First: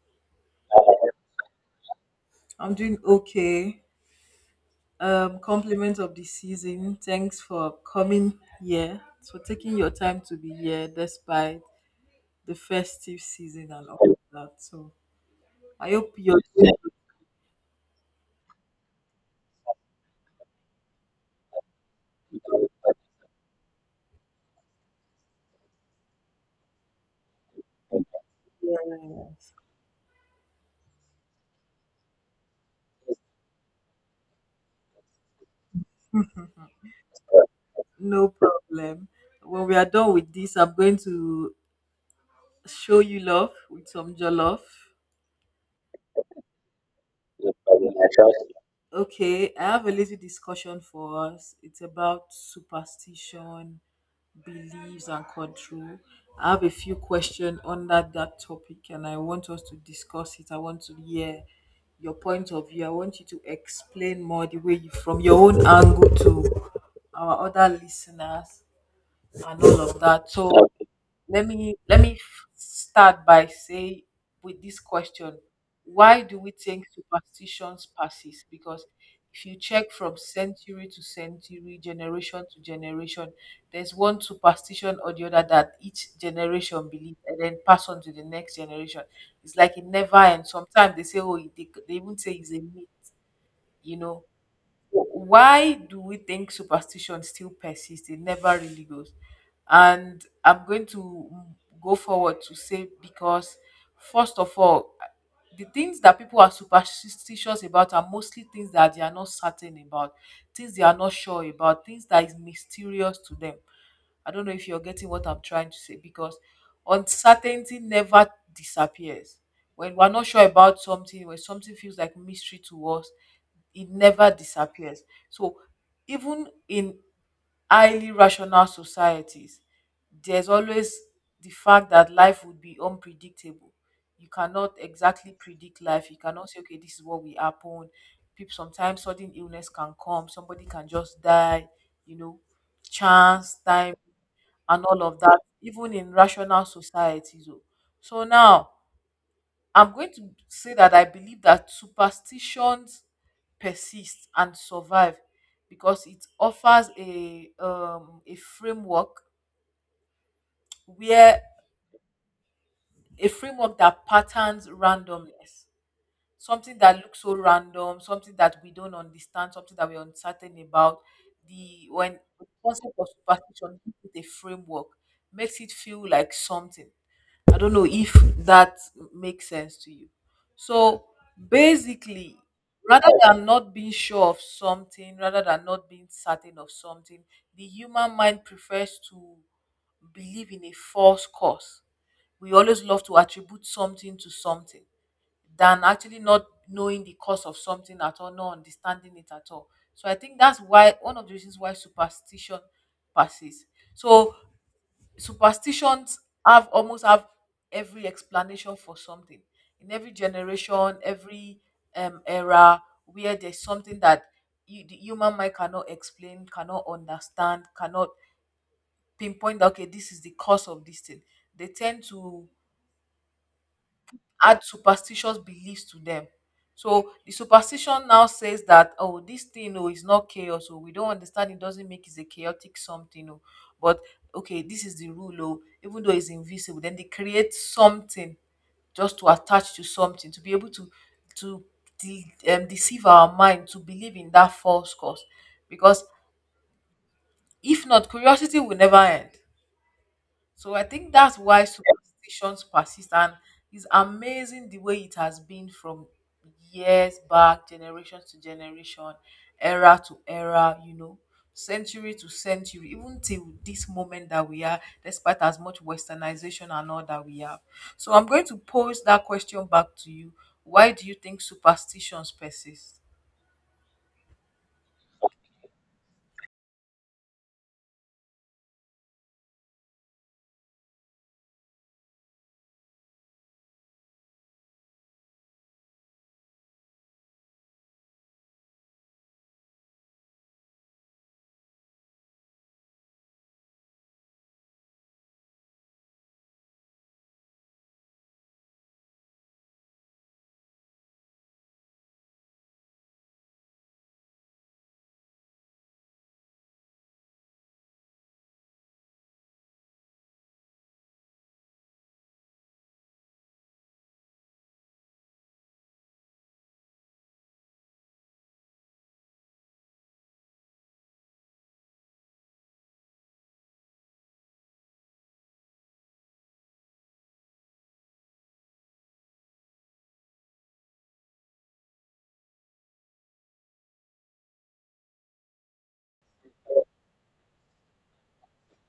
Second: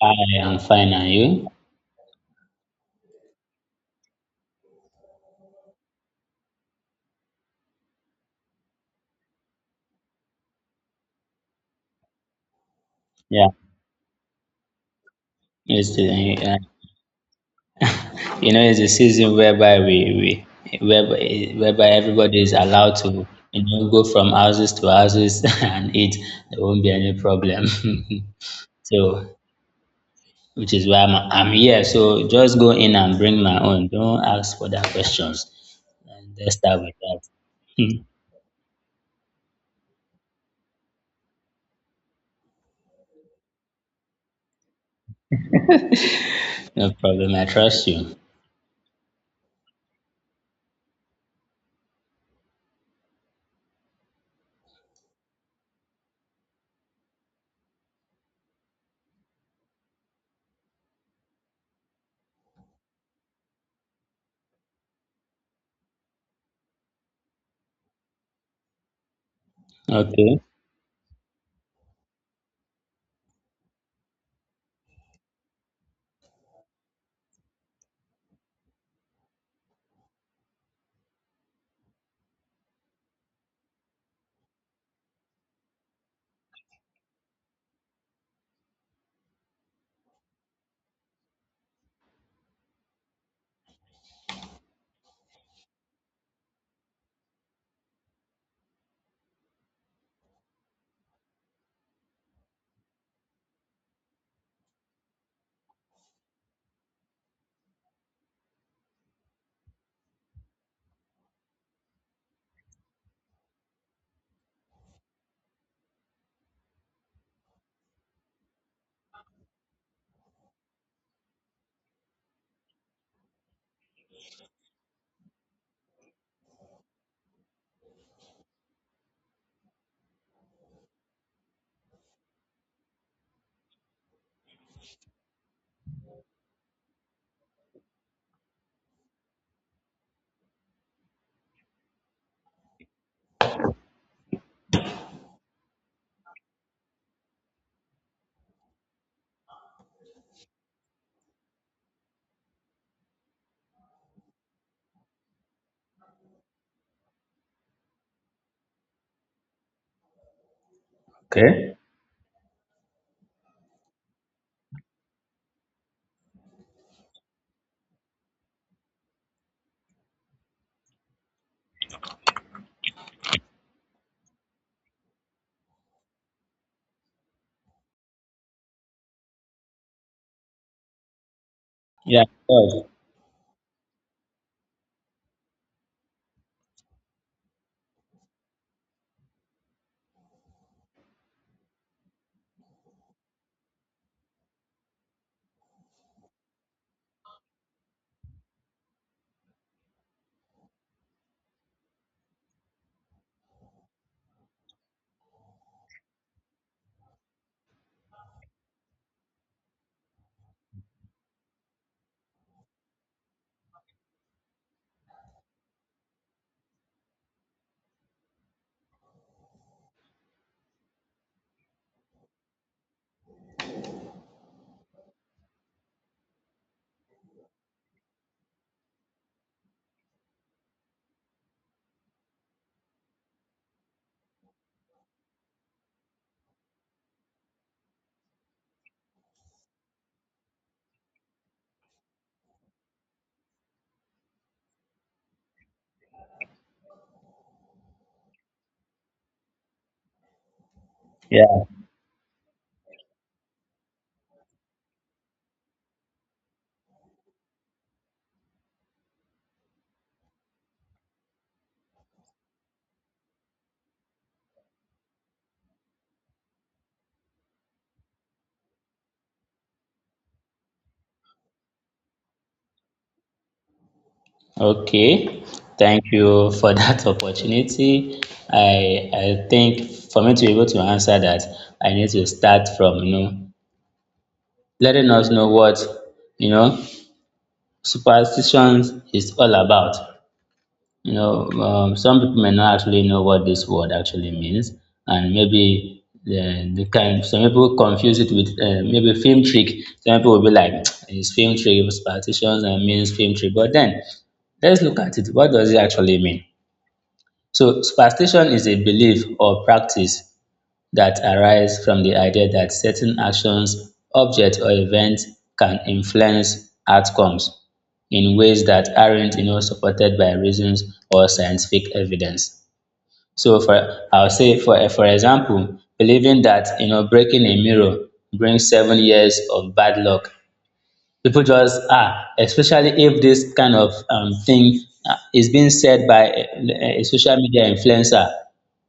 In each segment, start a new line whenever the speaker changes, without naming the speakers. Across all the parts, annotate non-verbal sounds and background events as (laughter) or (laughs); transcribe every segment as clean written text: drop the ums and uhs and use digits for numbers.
I am fine, and you? Yeah, it's the, you know, it's a season whereby whereby everybody is
And
allowed to, you know, go from houses to houses (laughs) and eat. There won't be any problem. (laughs) So, which is why I'm here. So just go in and bring my own. Don't ask further questions. And let's start with that. (laughs) No problem. I trust you. Okay. Okay. Yeah, of course. Okay, thank you for that (laughs) opportunity. I think for me to be able to answer that, I need to start from letting us know what you know superstitions is all about. Some people may not actually know what this word actually means, and maybe the kind some people confuse it with maybe film trick. Some people will be like, (tsk) "It's film trick, superstitions, and means film trick." But then let's look at it. What does it actually mean? So superstition is a belief or practice that arises from the idea that certain actions, objects, or events can influence outcomes in ways that aren't, you know, supported by reasons or scientific evidence. So, for I'll say for example, believing that breaking a mirror brings 7 years of bad luck. People just especially if this kind of thing is being said by a social media influencer,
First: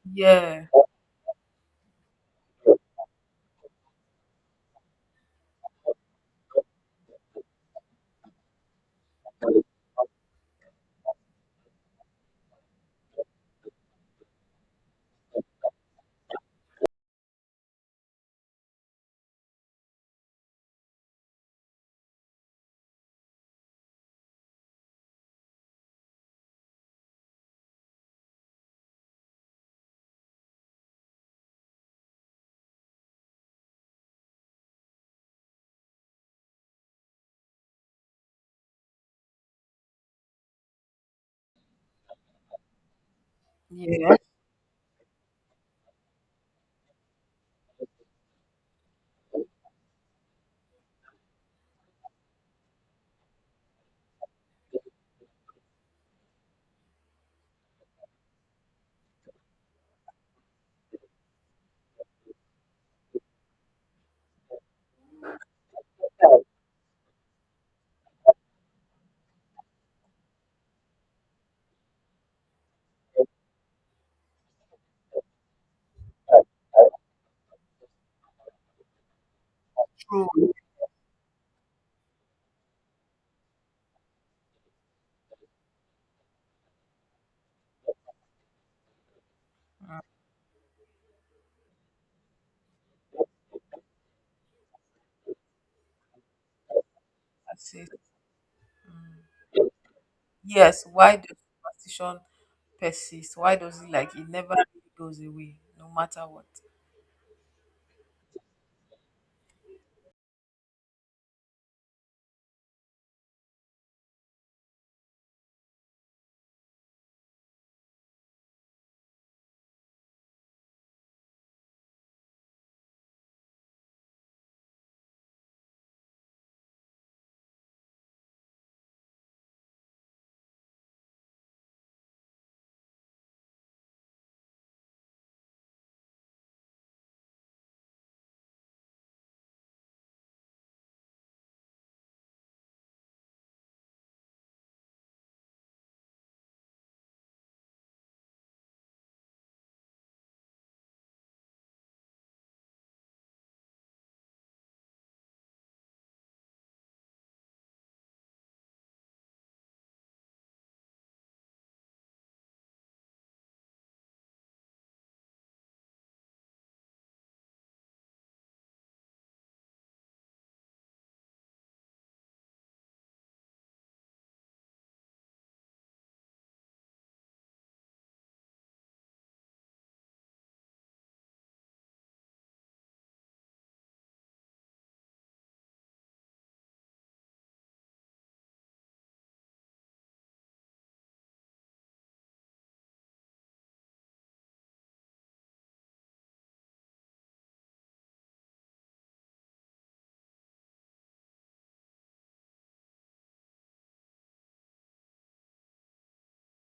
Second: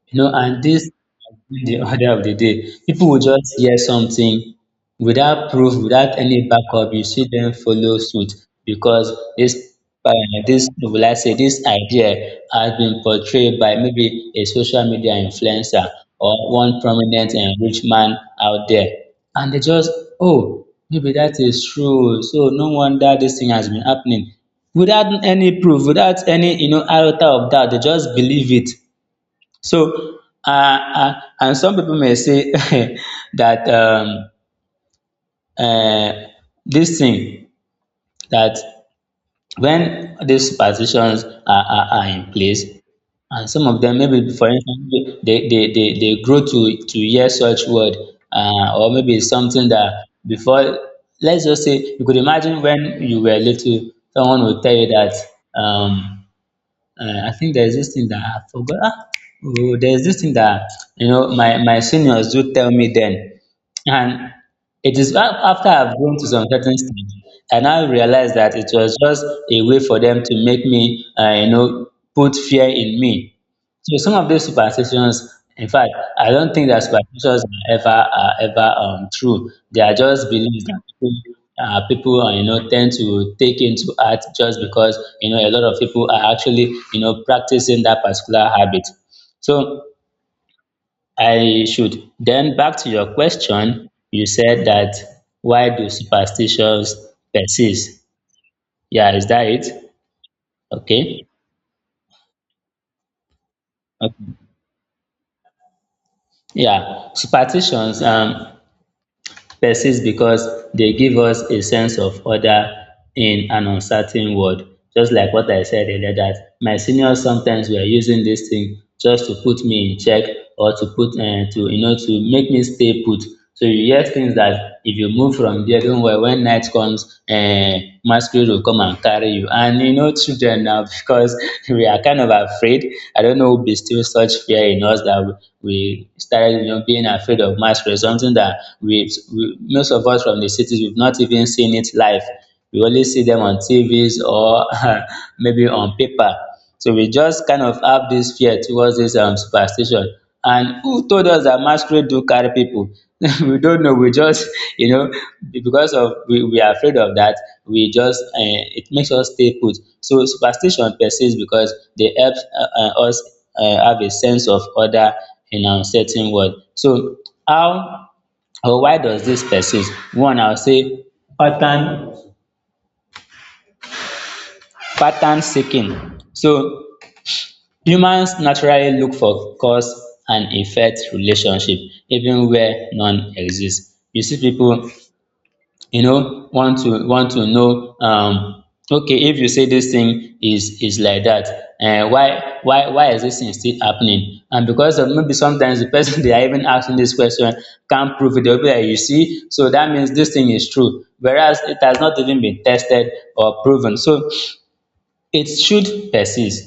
and this has been the order of the day. People will just hear something without proof, without any backup. You see them follow suit because this, uh, will I say, this idea has been portrayed by maybe a social media influencer or one prominent and rich man out there. And they just, oh, maybe that is true. So no wonder this thing has been happening. Without any proof, without any iota of doubt, they just believe it. So, and some people may say (laughs) that uh, this thing that when these superstitions are in place, and some of them maybe for instance they grow to hear such word, or maybe it's something that before, let's just say, you could imagine when you were little, someone would tell you that. Um, I think there's this thing that I forgot. Oh, there's this thing that my seniors do tell me then, and it is after I've grown to some certain stage, and I now realized that it was just a way for them to make me put fear in me. So some of these superstitions, in fact, I don't think that superstitions are ever true. They are just beliefs that people tend to take into heart just because a lot of people are actually practicing that particular habit. So I should then back to your question. You said that, why do superstitions persist? Yeah, is that it? Okay. Okay. Yeah, superstitions persist because they give us a sense of order in an uncertain world. Just like what I said earlier, that my seniors sometimes were using this thing just to put me in check or to make me stay put. So you hear things that, if you move from there, don't worry, when night comes masquerade will come and carry you, and children now, (laughs) because we are kind of afraid. I don't know who bestilled such fear in us that we started being afraid of masquerade, something that we most of us from the cities, we've not even seen it live. We only see them on TVs or (laughs) maybe on paper. So we just kind of have this fear towards this superstition. And who told us that masquerade do carry people? (laughs) We don't know. We just, (laughs) you know, because of we are afraid of that, we just, it makes us stay put. So superstition persists because they help us have a sense of order in an uncertain world. So how or why does this persist? One, I'll say pattern pattern seeking. So humans naturally look for cause and effect relationship even where none exist. You see people want to know, okay, if you say this thing is like that, why is this thing still happening? And because of maybe sometimes the person, (laughs) they are even asking this question, can't prove it, dey go be like, you see, so that means this thing is true, whereas it has not even been tested or proven. So it should persist.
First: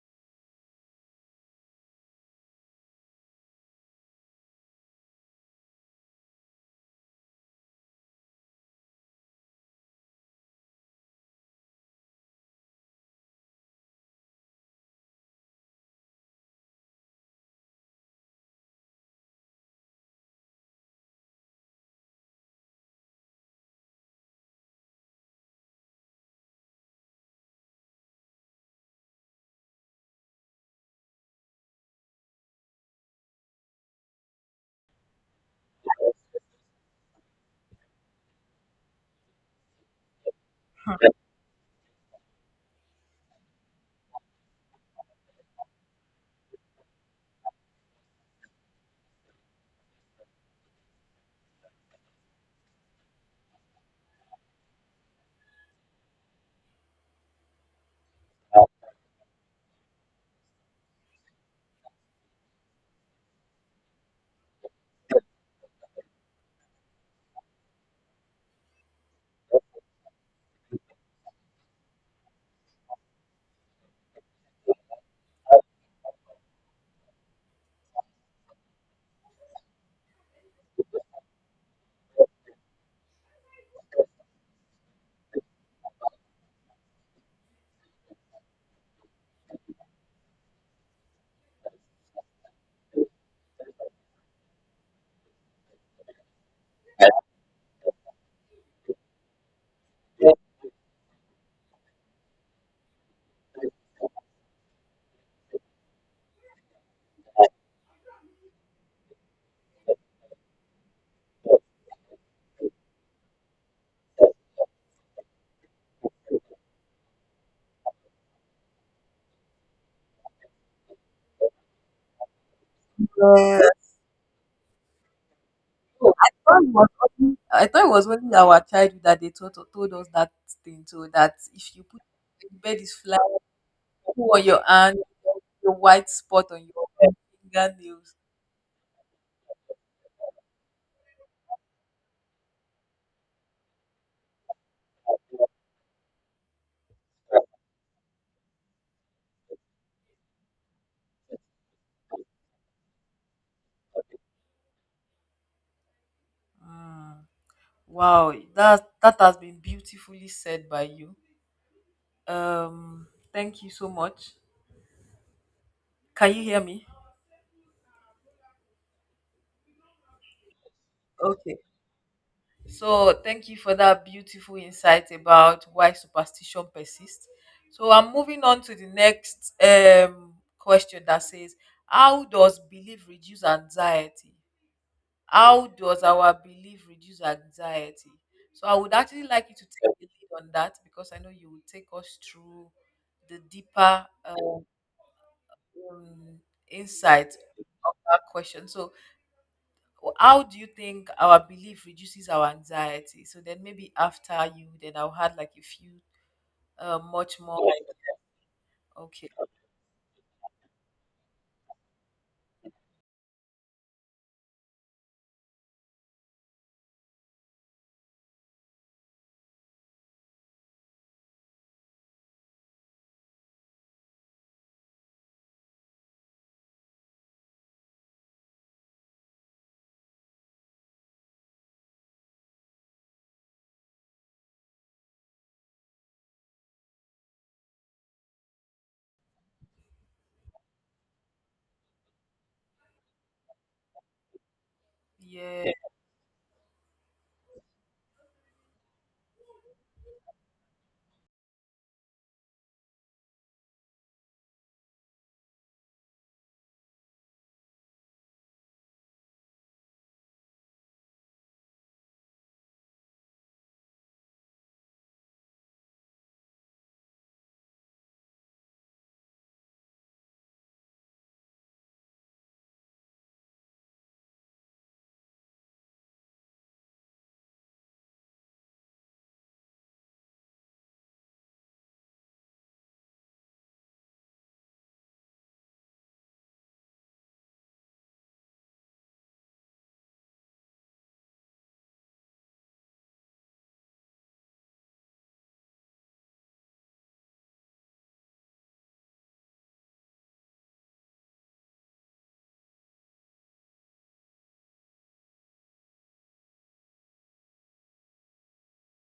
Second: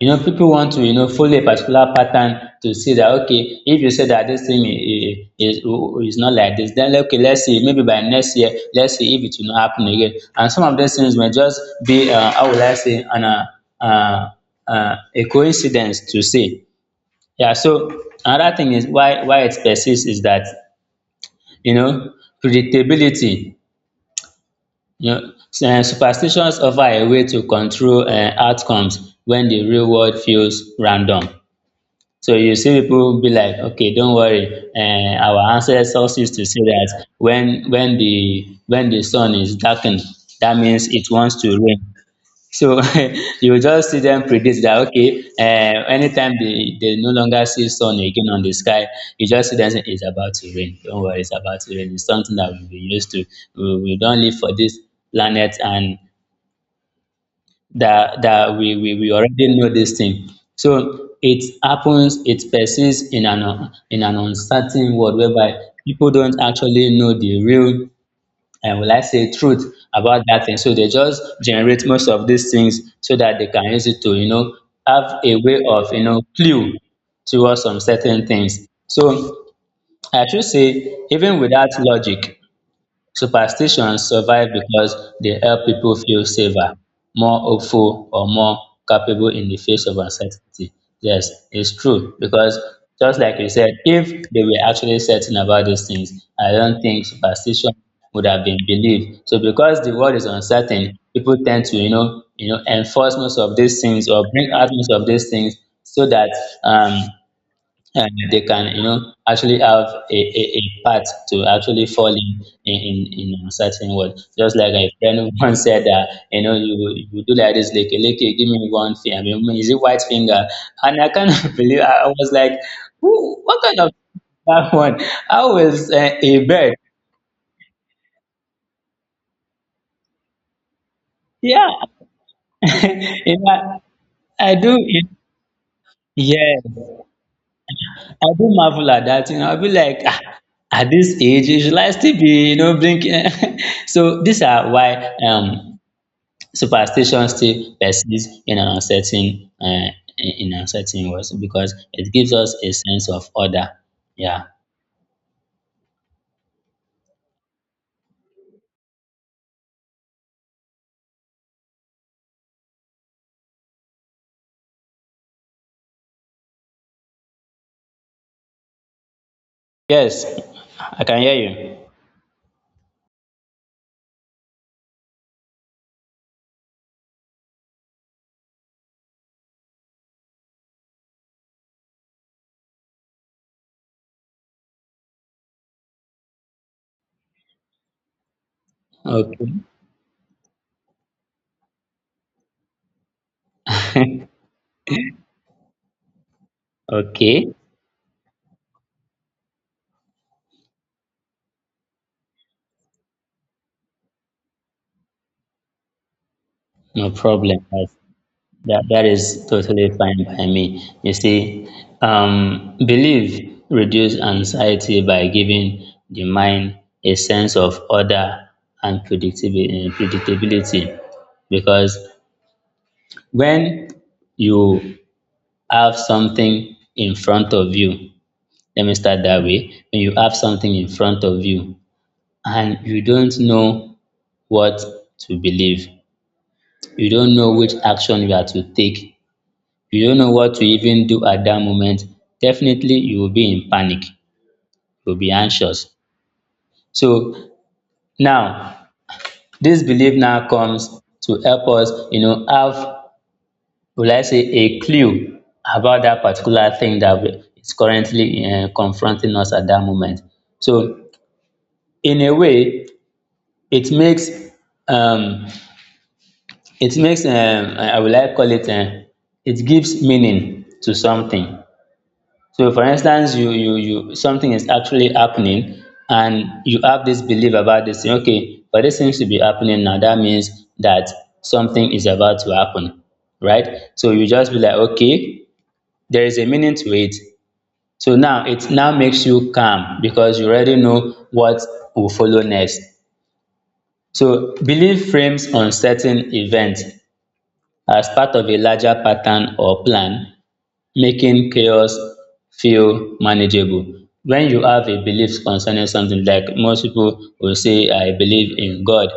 You know, people want to, you know, follow a particular pattern to see that, okay, if you say that this thing is not like this, then, okay, let's see, maybe by next year, let's see if it will not happen again. And some of these things may just be, how would I say, uh, a coincidence to see. Yeah, so another thing is, why it persists is that, you know, predictability, you know, Superstitions offer a way to control outcomes when the real world feels random. So you see people will be like, okay, don't worry. Our ancestors used to say that when the sun is darkened, that means it wants to rain. So (laughs) you just see them predict that, okay, anytime they no longer see sun again on the sky, you just see them say it's about to rain. Don't worry, it's about to rain. It's something that we've been used to. We don't live for this planet, and that we already know this thing. So it happens, it persists in an uncertain world whereby people don't actually know the real and, will I say, truth about that thing. So they just generate most of these things so that they can use it to have a way of clue towards some certain things. So I should say, even with that logic, superstitions survive because they help people feel safer, more hopeful, or more capable in the face of uncertainty. Yes, it's true, because just like you said, if they were actually certain about these things, I don't think superstition would have been believed. So because the world is uncertain, people tend to enforce most of these things or bring out most of these things, so that um and they can actually have a path to actually fall in a certain word, just like a friend (laughs) once said that you do like this, like give me one finger. I mean, is it white finger? And I can't (laughs) believe. I was like, who, what kind of (laughs) that one? How is a bird? Yeah. (laughs) you know, I do it. Yeah, I do marvel at that. You know, I'll be like, ah, at this age, you should I still be drinking? (laughs) So these are why superstition still persists in an uncertain in uncertain world because it gives us a sense of order. Yeah. Yes, I can hear you. Okay. (laughs) Okay. No problem. Yes. That is totally fine by me. You see, belief reduce anxiety by giving the mind a sense of order and predictability. Because when you have something in front of you, let me start that way. When you have something in front of you and you don't know what to believe, you don't know which action you are to take, you don't know what to even do at that moment, definitely you will be in panic, you will be anxious. So now, this belief now comes to help us have, will I say, a clue about that particular thing that is currently confronting us at that moment. So in a way, it makes, um, I would like call it. It gives meaning to something. So for instance, you something is actually happening, and you have this belief about this thing, okay, but this seems to be happening now. That means that something is about to happen, right? So you just be like, okay, there is a meaning to it. So now it now makes you calm because you already know what will follow next. So belief frames uncertain events as part of a larger pattern or plan, making chaos feel manageable. When you have a belief concerning something, like, most people will say, "I believe in God,"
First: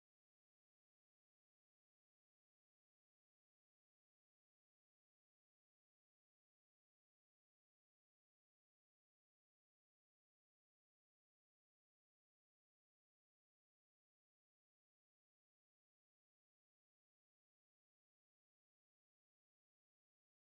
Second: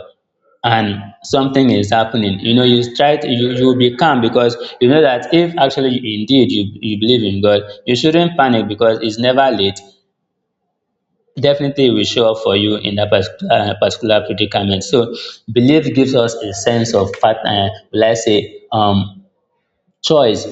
and something is happening, you know, you try to you will be calm because you know that if actually indeed you believe in God, you shouldn't panic because it's never late. Definitely it will show up for you in that particular predicament. So belief gives us a sense of part will I say, choice,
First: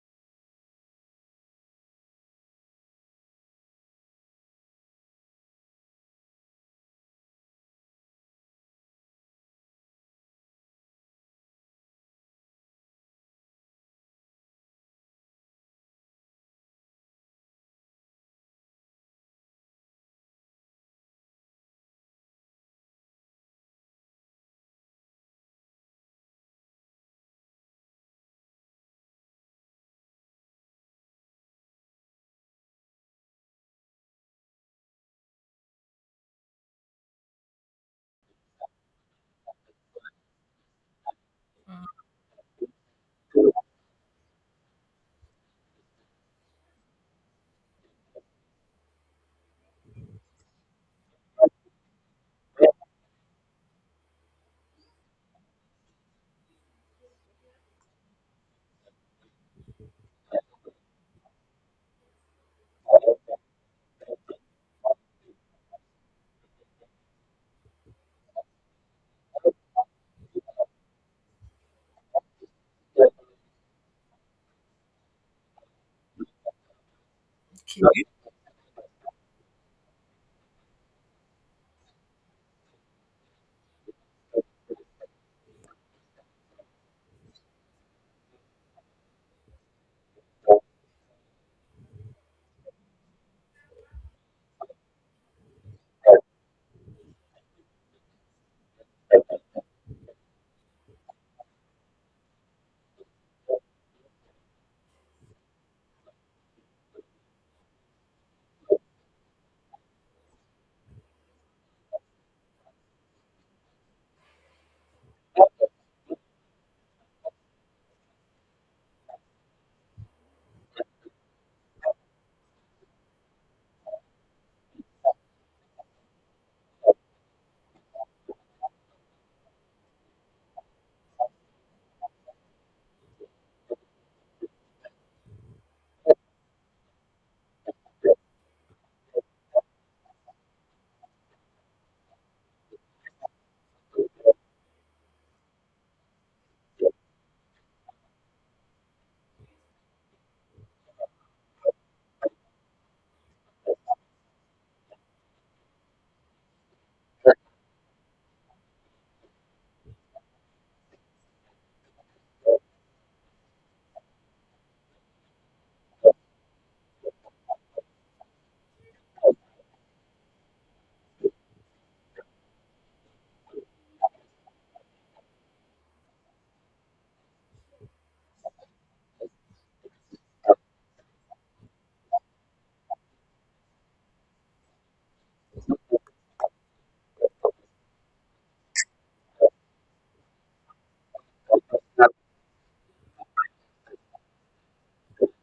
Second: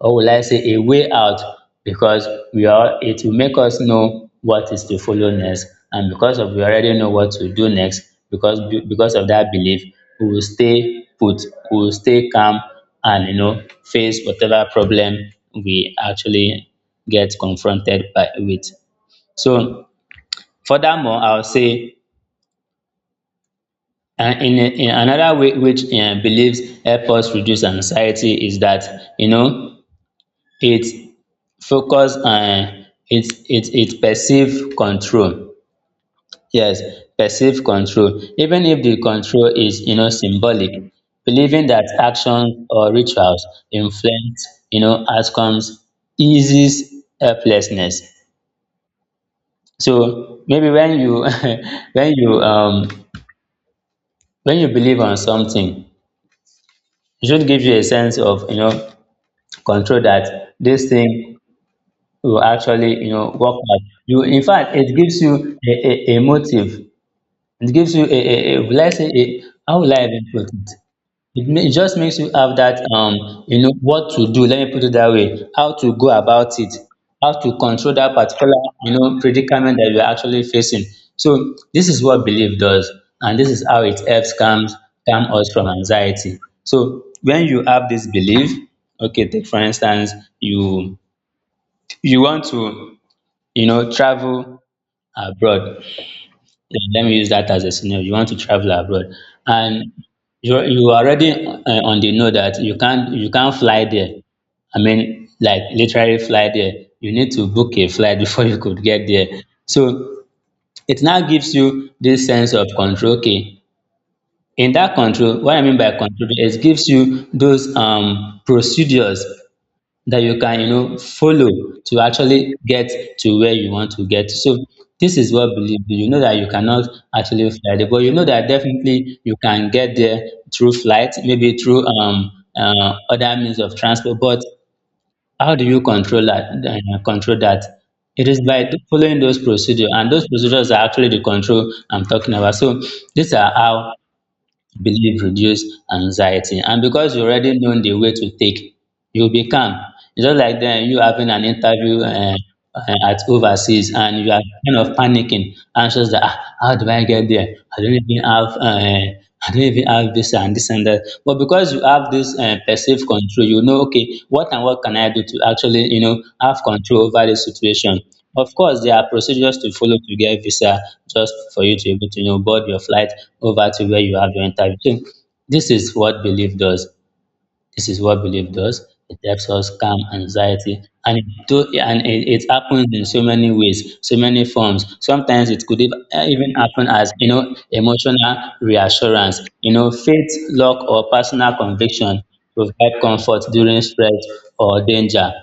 or will I say a way out, because we are it will make us know what is to follow next. And because of we already know what to do next, because because of that belief, we will stay put, we will stay calm, and, you know, face whatever problem we actually get confronted by with. So furthermore, I'll say, and in another way which, beliefs help us reduce anxiety is that, you know, it focus it perceived control. Yes, perceived control, even if the control is, you know, symbolic. Believing that actions or rituals influence, you know, outcomes, eases helplessness. So maybe when you (laughs) when you um when you believe on something, it should give you a sense of, you know, control that this thing will actually, you know, work out. You In fact, it gives you a a motive. It gives you a, let's say, a, how will I even put it? It just makes you have that, you know, what to do. Let me put it that way. How to go about it. How to control that particular, you know, predicament that you're actually facing. So this is what belief does, and this is how it helps calm us from anxiety. So when you have this belief, okay, take for instance, you you want to, you know, travel abroad. Yeah, let me use that as a scenario. You want to travel abroad, and you already, on the know that you can't fly there. I mean, like, literally fly there. You need to book a flight (laughs) before you could get there. So it now gives you this sense of control. Okay, in that control, what I mean by control is, gives you those, procedures that you can, you know, follow to actually get to where you want to get. So this is what belief do. You know that you cannot actually fly there, but you know that definitely you can get there through flight, maybe through other means of transport. But how do you control that, control that? It is by following those procedures, and those procedures are actually the control I'm talking about. So these are how belief reduce anxiety, and because you already know the way to take, you'll be calm. It's just like then you having an interview, at overseas, and you are kind of panicking, anxious, that, ah, how do I get there? I don't even have, I don't even have this and this and that. But because you have this, perceived control, you know, okay, what and what can I do to actually, you know, have control over the situation. Of course, there are procedures to follow to get visa, just for you to be able to, you know, board your flight over to where you have your interview. So this is what belief does. This is what belief does. It helps us calm anxiety, and it do, and it happens in so many ways, so many forms. Sometimes it could even happen as, you know, emotional reassurance. You know, faith, luck, or personal conviction provide comfort during stress or danger.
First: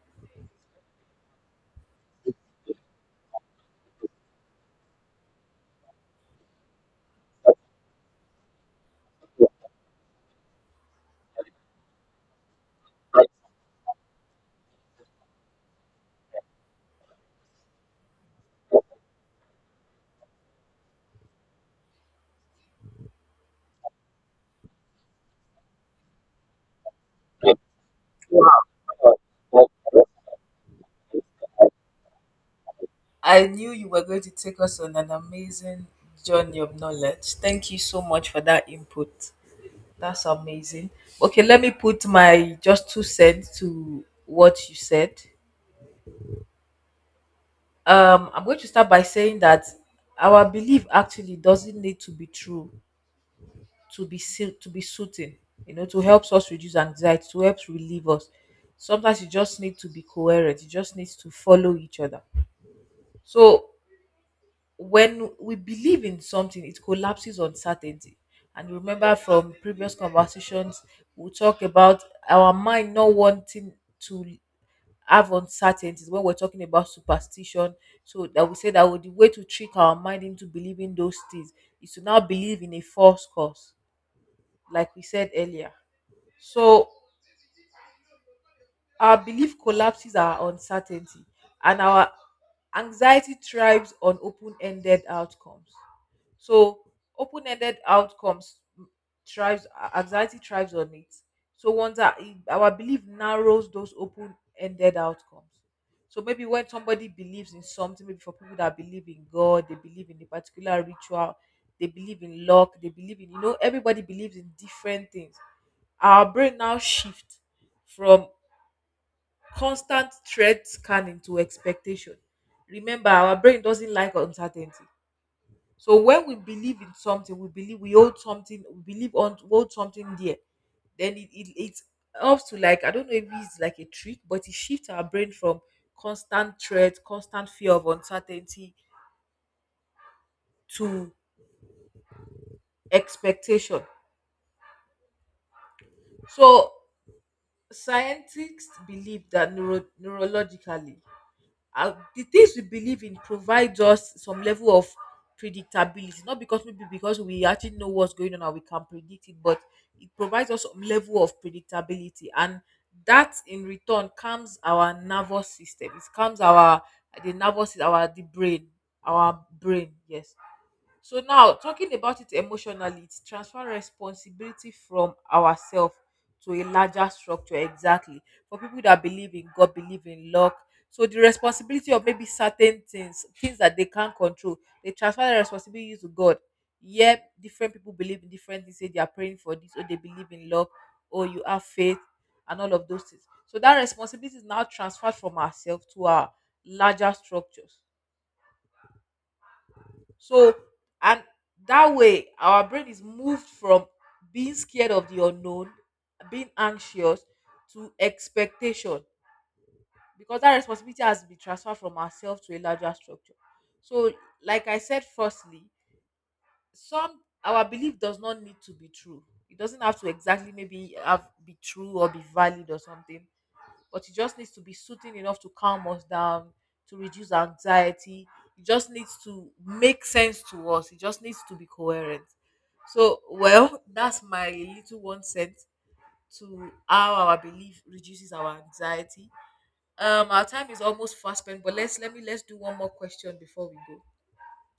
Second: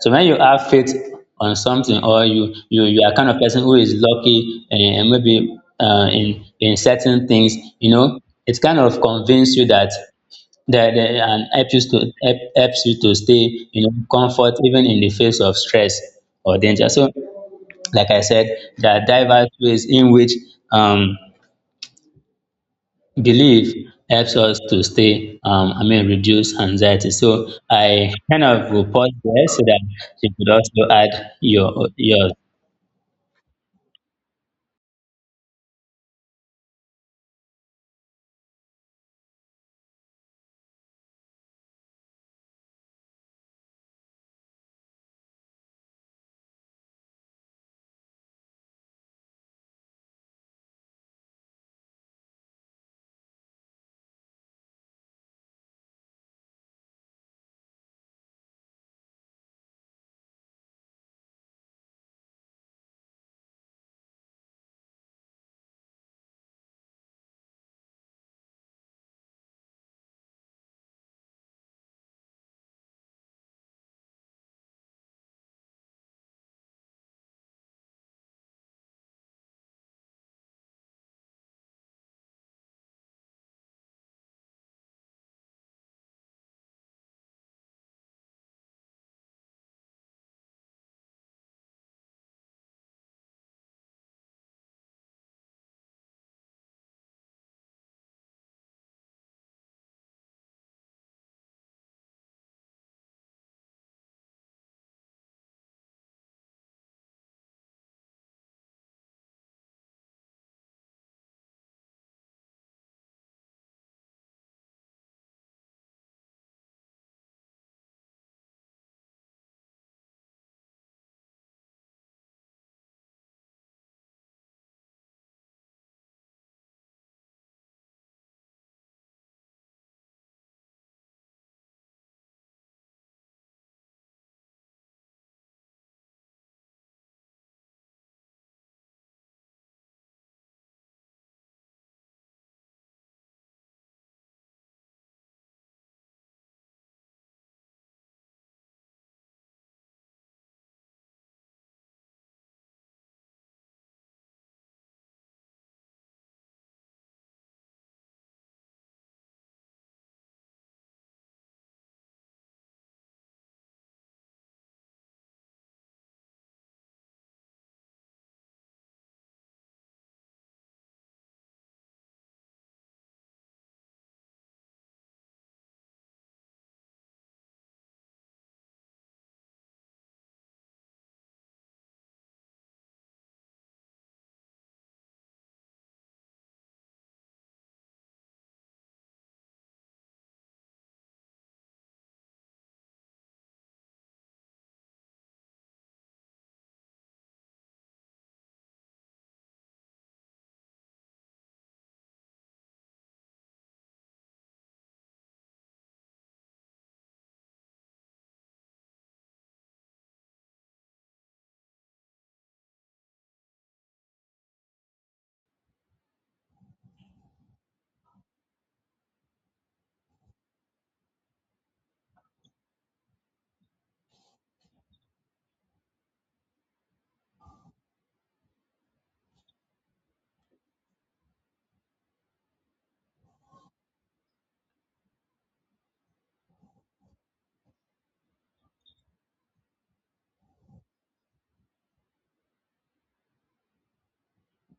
So when you have faith on something, or you you are kind of person who is lucky, and maybe, in certain things, you know, it kind of convinces you that and helps you to helps you to stay, you know, comfort, even in the face of stress or danger. So like I said, there are diverse ways in which um belief helps us to stay, I mean, reduce anxiety. So I kind of will pause there so that you could also add yours.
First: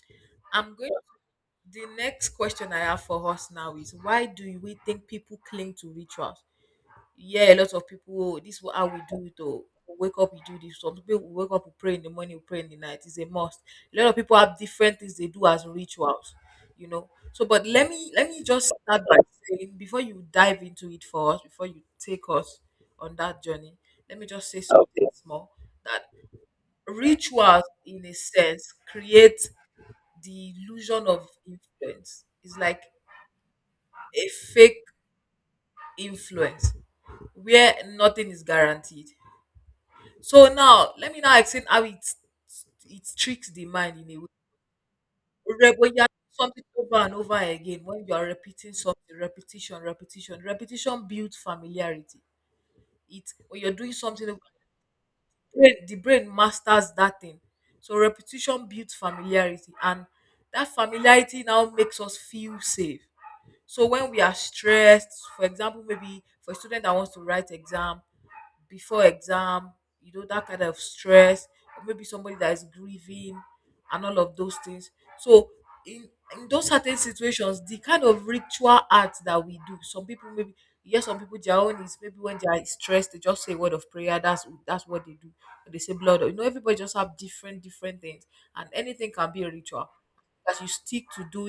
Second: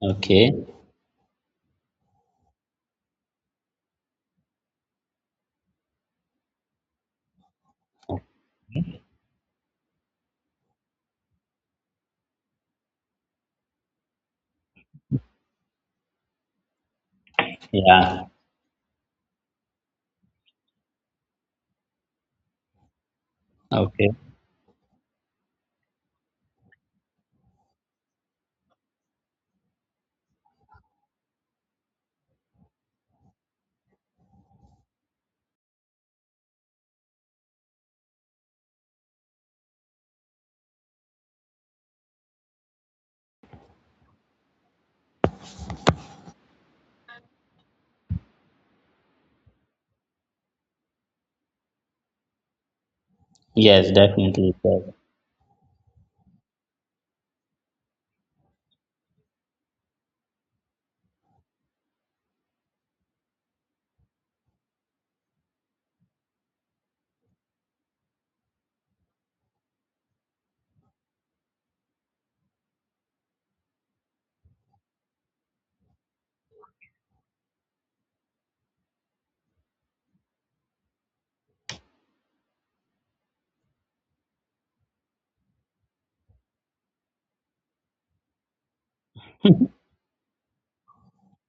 Okay. Yeah. Okay. Yes, definitely. So,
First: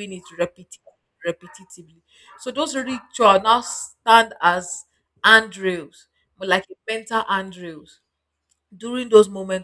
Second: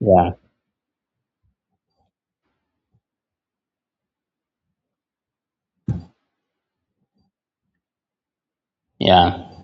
yeah. Yeah.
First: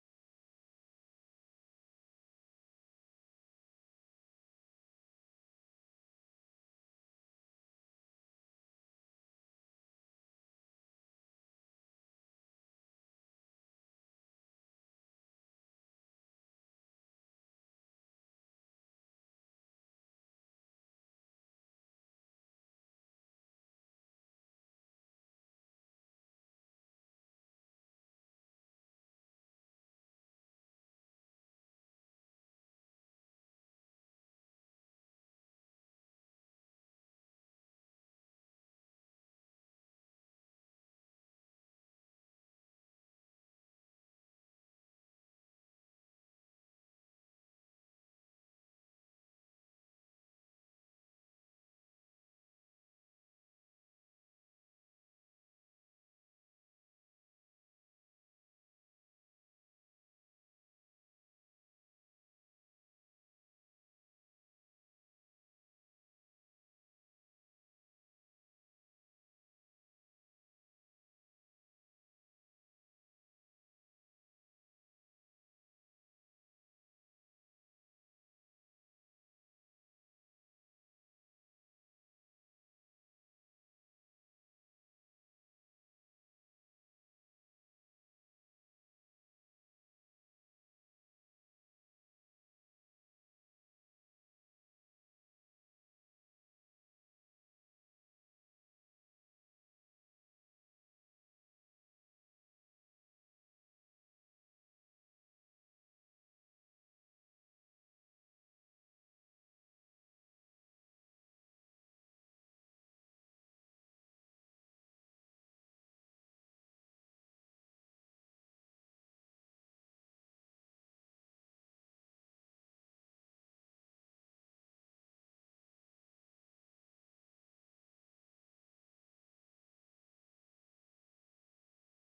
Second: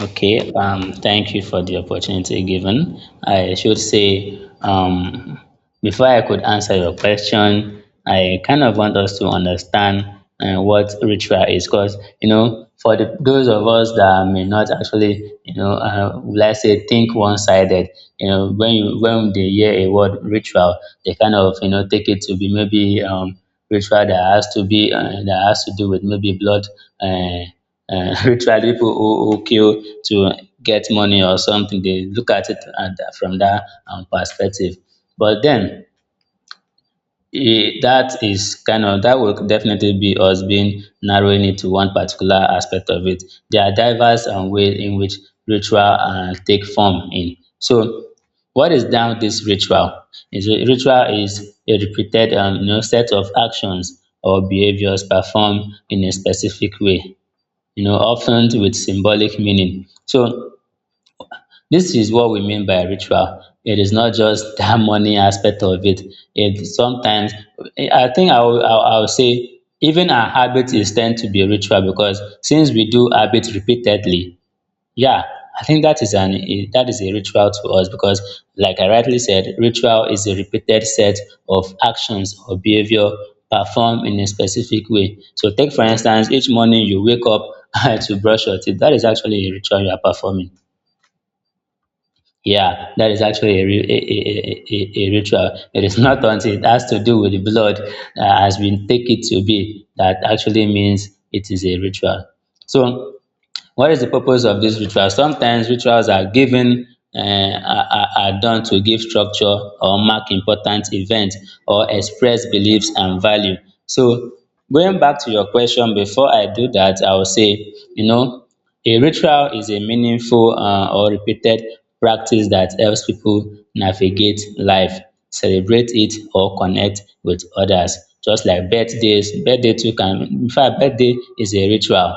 Okay, thank you for the opportunity given. I should say, before I could answer your question, I kind of want us to understand, what ritual is, because, you know, for the, those of us that may not actually, you know, let's say, think one-sided, you know, when they hear a word ritual, they kind of, you know, take it to be, maybe, ritual that has to be, that has to do with maybe blood, uh, (laughs) ritual, people who kill to get money, or something. They look at it at, from that, perspective, but then, eh, that is kind of, that will definitely be us being narrowing it to one particular aspect of it. There are diverse and ways in which ritual, take form in. So what is now this ritual? Ritual is a repeated, you know, set of actions or behaviors performed in a specific way, you know, often with symbolic meaning. So this is what we mean by ritual. It is not just (laughs) that money aspect of it. It sometimes, I think I will, I will say, even our habit is tend to be ritual, because since we do habit repeatedly, yeah, I think that is an that is a ritual to us, because, like I rightly said, ritual is a repeated set of actions or behavior performed in a specific way. So, take for instance, each morning you wake up (laughs) to brush your teeth. That is actually a ritual you are performing. Yeah, that is actually a, a, a ritual. It is (laughs) not until it has to do with the blood, as we take it to be, that actually means it is a ritual. So what is the purpose of these rituals? Sometimes rituals are given, um, are are done to give structure, or mark important events, or express beliefs and value. So going back to your question, before I do that, I will say, you know, a ritual is a meaningful, or repeated practice that helps people navigate life, celebrate it, or connect with others. Just like birthdays, birthday too can, in fact birthday is a ritual.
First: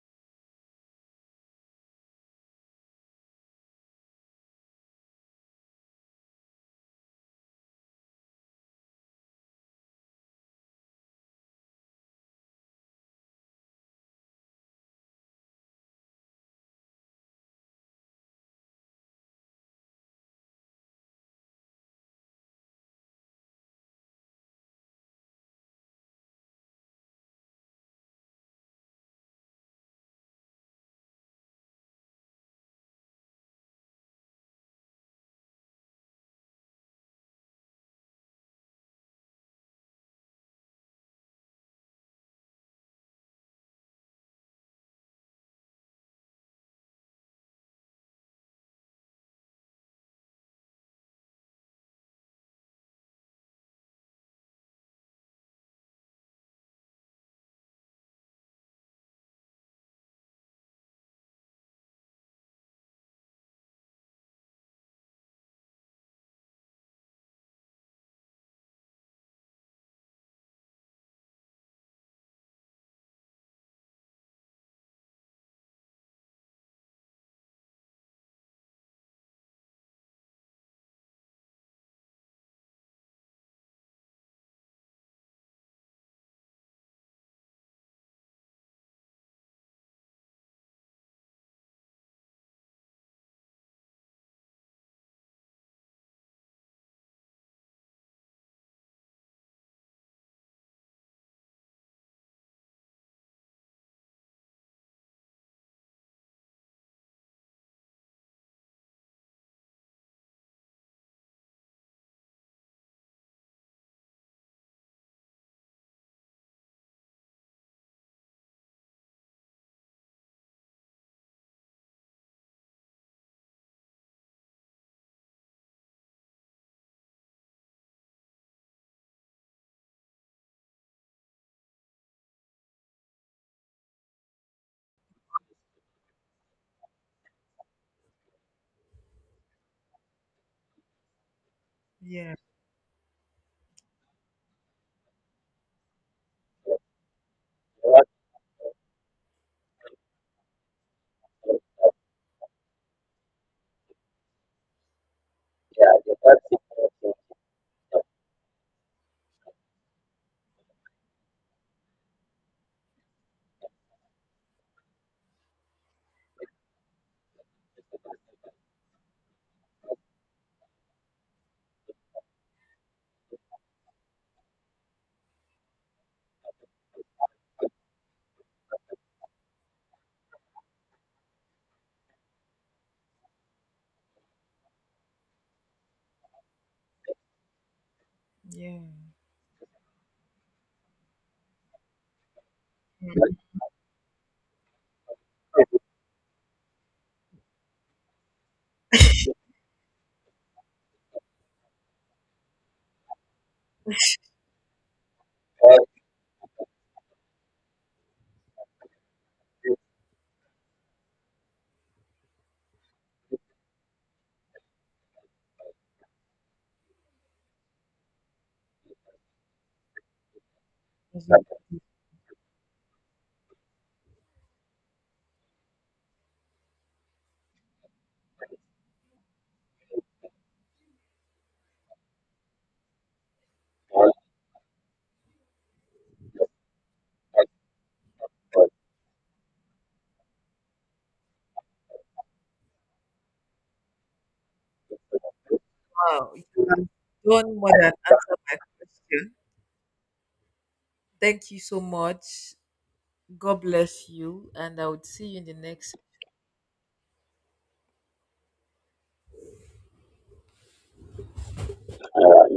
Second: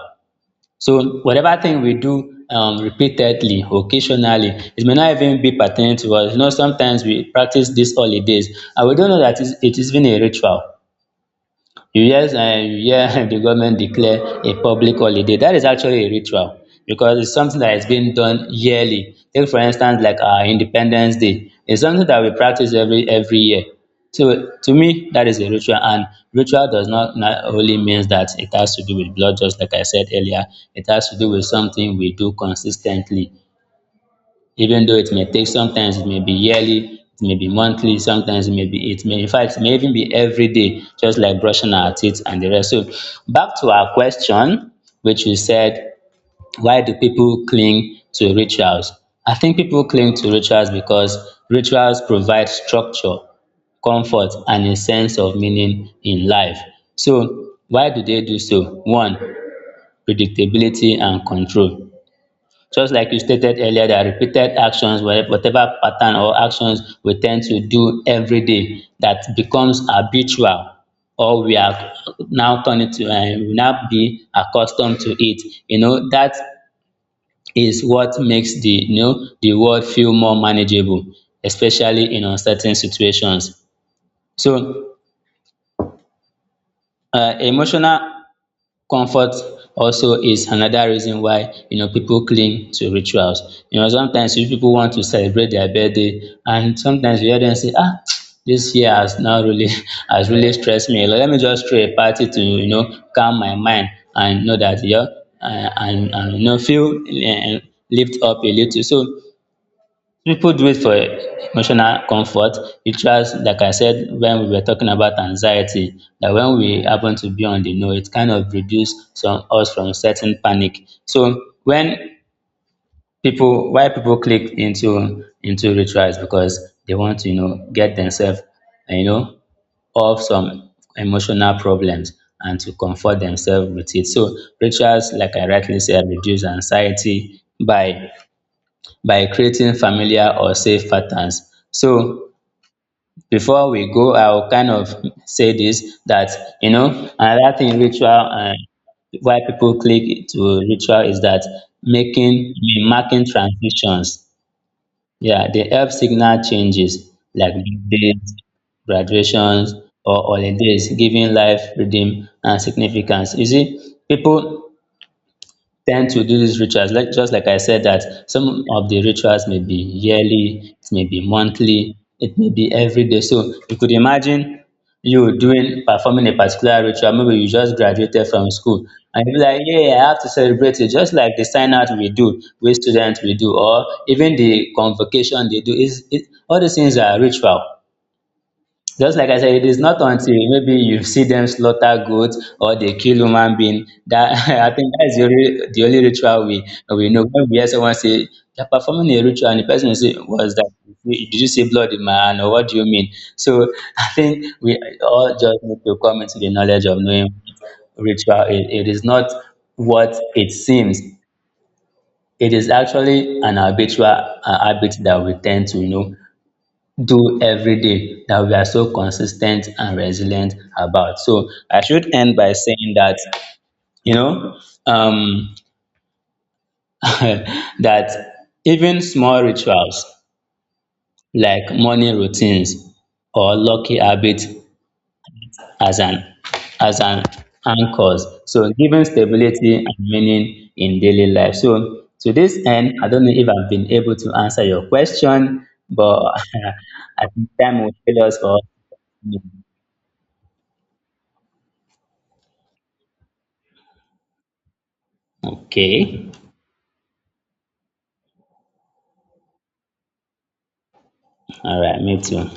So whatever thing we do, repeatedly, occasionally, it may not even be pertinent to us. You know, sometimes we practice these holidays and we don't know that it is even a ritual. You hear, you hear (laughs) the government declare a public holiday, that is actually a ritual, because it's something that is being done yearly. Take for instance, like our Independence Day, it's something that we practice every year. So to me, that is a ritual. And ritual does not only means that it has to do with blood. Just like I said earlier, it has to do with something we do consistently, even though it may take, sometimes it may be yearly, it may be monthly, sometimes it may be, it may, in fact, it may even be every day, just like brushing our teeth and the rest. So back to our question, which we said, why do people cling to rituals? I think people cling to rituals because rituals provide structure, comfort, and a sense of meaning in life. So why do they do so? One, predictability and control. Just like you stated earlier, that repeated actions, whatever pattern or actions we tend to do every day, that becomes habitual, or we are now turning to, we now be accustomed to it. You know, that is what makes the, you know, the world feel more manageable, especially in uncertain situations. So, emotional comfort also is another reason why, you know, people cling to rituals. You know, sometimes if people want to celebrate their birthday, and sometimes you hear them say, ah, (tsk) this year has now really (laughs) has really stressed me a lot, let me just throw a party to, you know, calm my mind, and know that, you know, and, you know, feel, um, lift up a little. So people do it for emotional comfort. It just like I said when we were talking about anxiety, that when we happen to be on the know, it kind of reduce some us from certain panic. So when people, why people click into rituals, because they want to, you know, get themselves, you know, off some emotional problems, and to comfort themselves with it. So rituals, like I rightly said, reduce anxiety by creating familiar or safe patterns. So before we go, I will kind of say this, that, you know, another thing ritual, and why people click to ritual, is that making I mean, marking transitions. Yeah, they help signal changes, like birthdays, graduations, or holidays, giving life rhythm and significance. You see, people tend to do these rituals, like, just like I said, that some of the rituals may be yearly, it may be monthly, it may be every day. So you could imagine you doing performing a particular ritual, maybe you just graduated from school, and you be like, yeah, I have to celebrate it, just like the sign out we do wey students we do, or even the convocation they do, is, it, all these things are ritual. Just like I said, it is not until maybe you see them slaughter goats or they kill human being, that (laughs) I think that's the only ritual we know. When we hear someone say they're performing a ritual, and the person will say, "What's that? Did you see blood in my hand, or what do you mean?" So (laughs) I think we all just need to come into the knowledge of knowing ritual is. It is not what it seems. It is actually an habitual, habit that we tend to, you know, do every day, that we are so consistent and resilient about. So I should end by saying that, you know, um, (laughs) that even small rituals, like morning routines or lucky habits, as an as an anchors. So giving stability and meaning in daily life. So to this end, I don't know if I've been able to answer your question, but (laughs) I think time will fail us for, okay. All right, me too.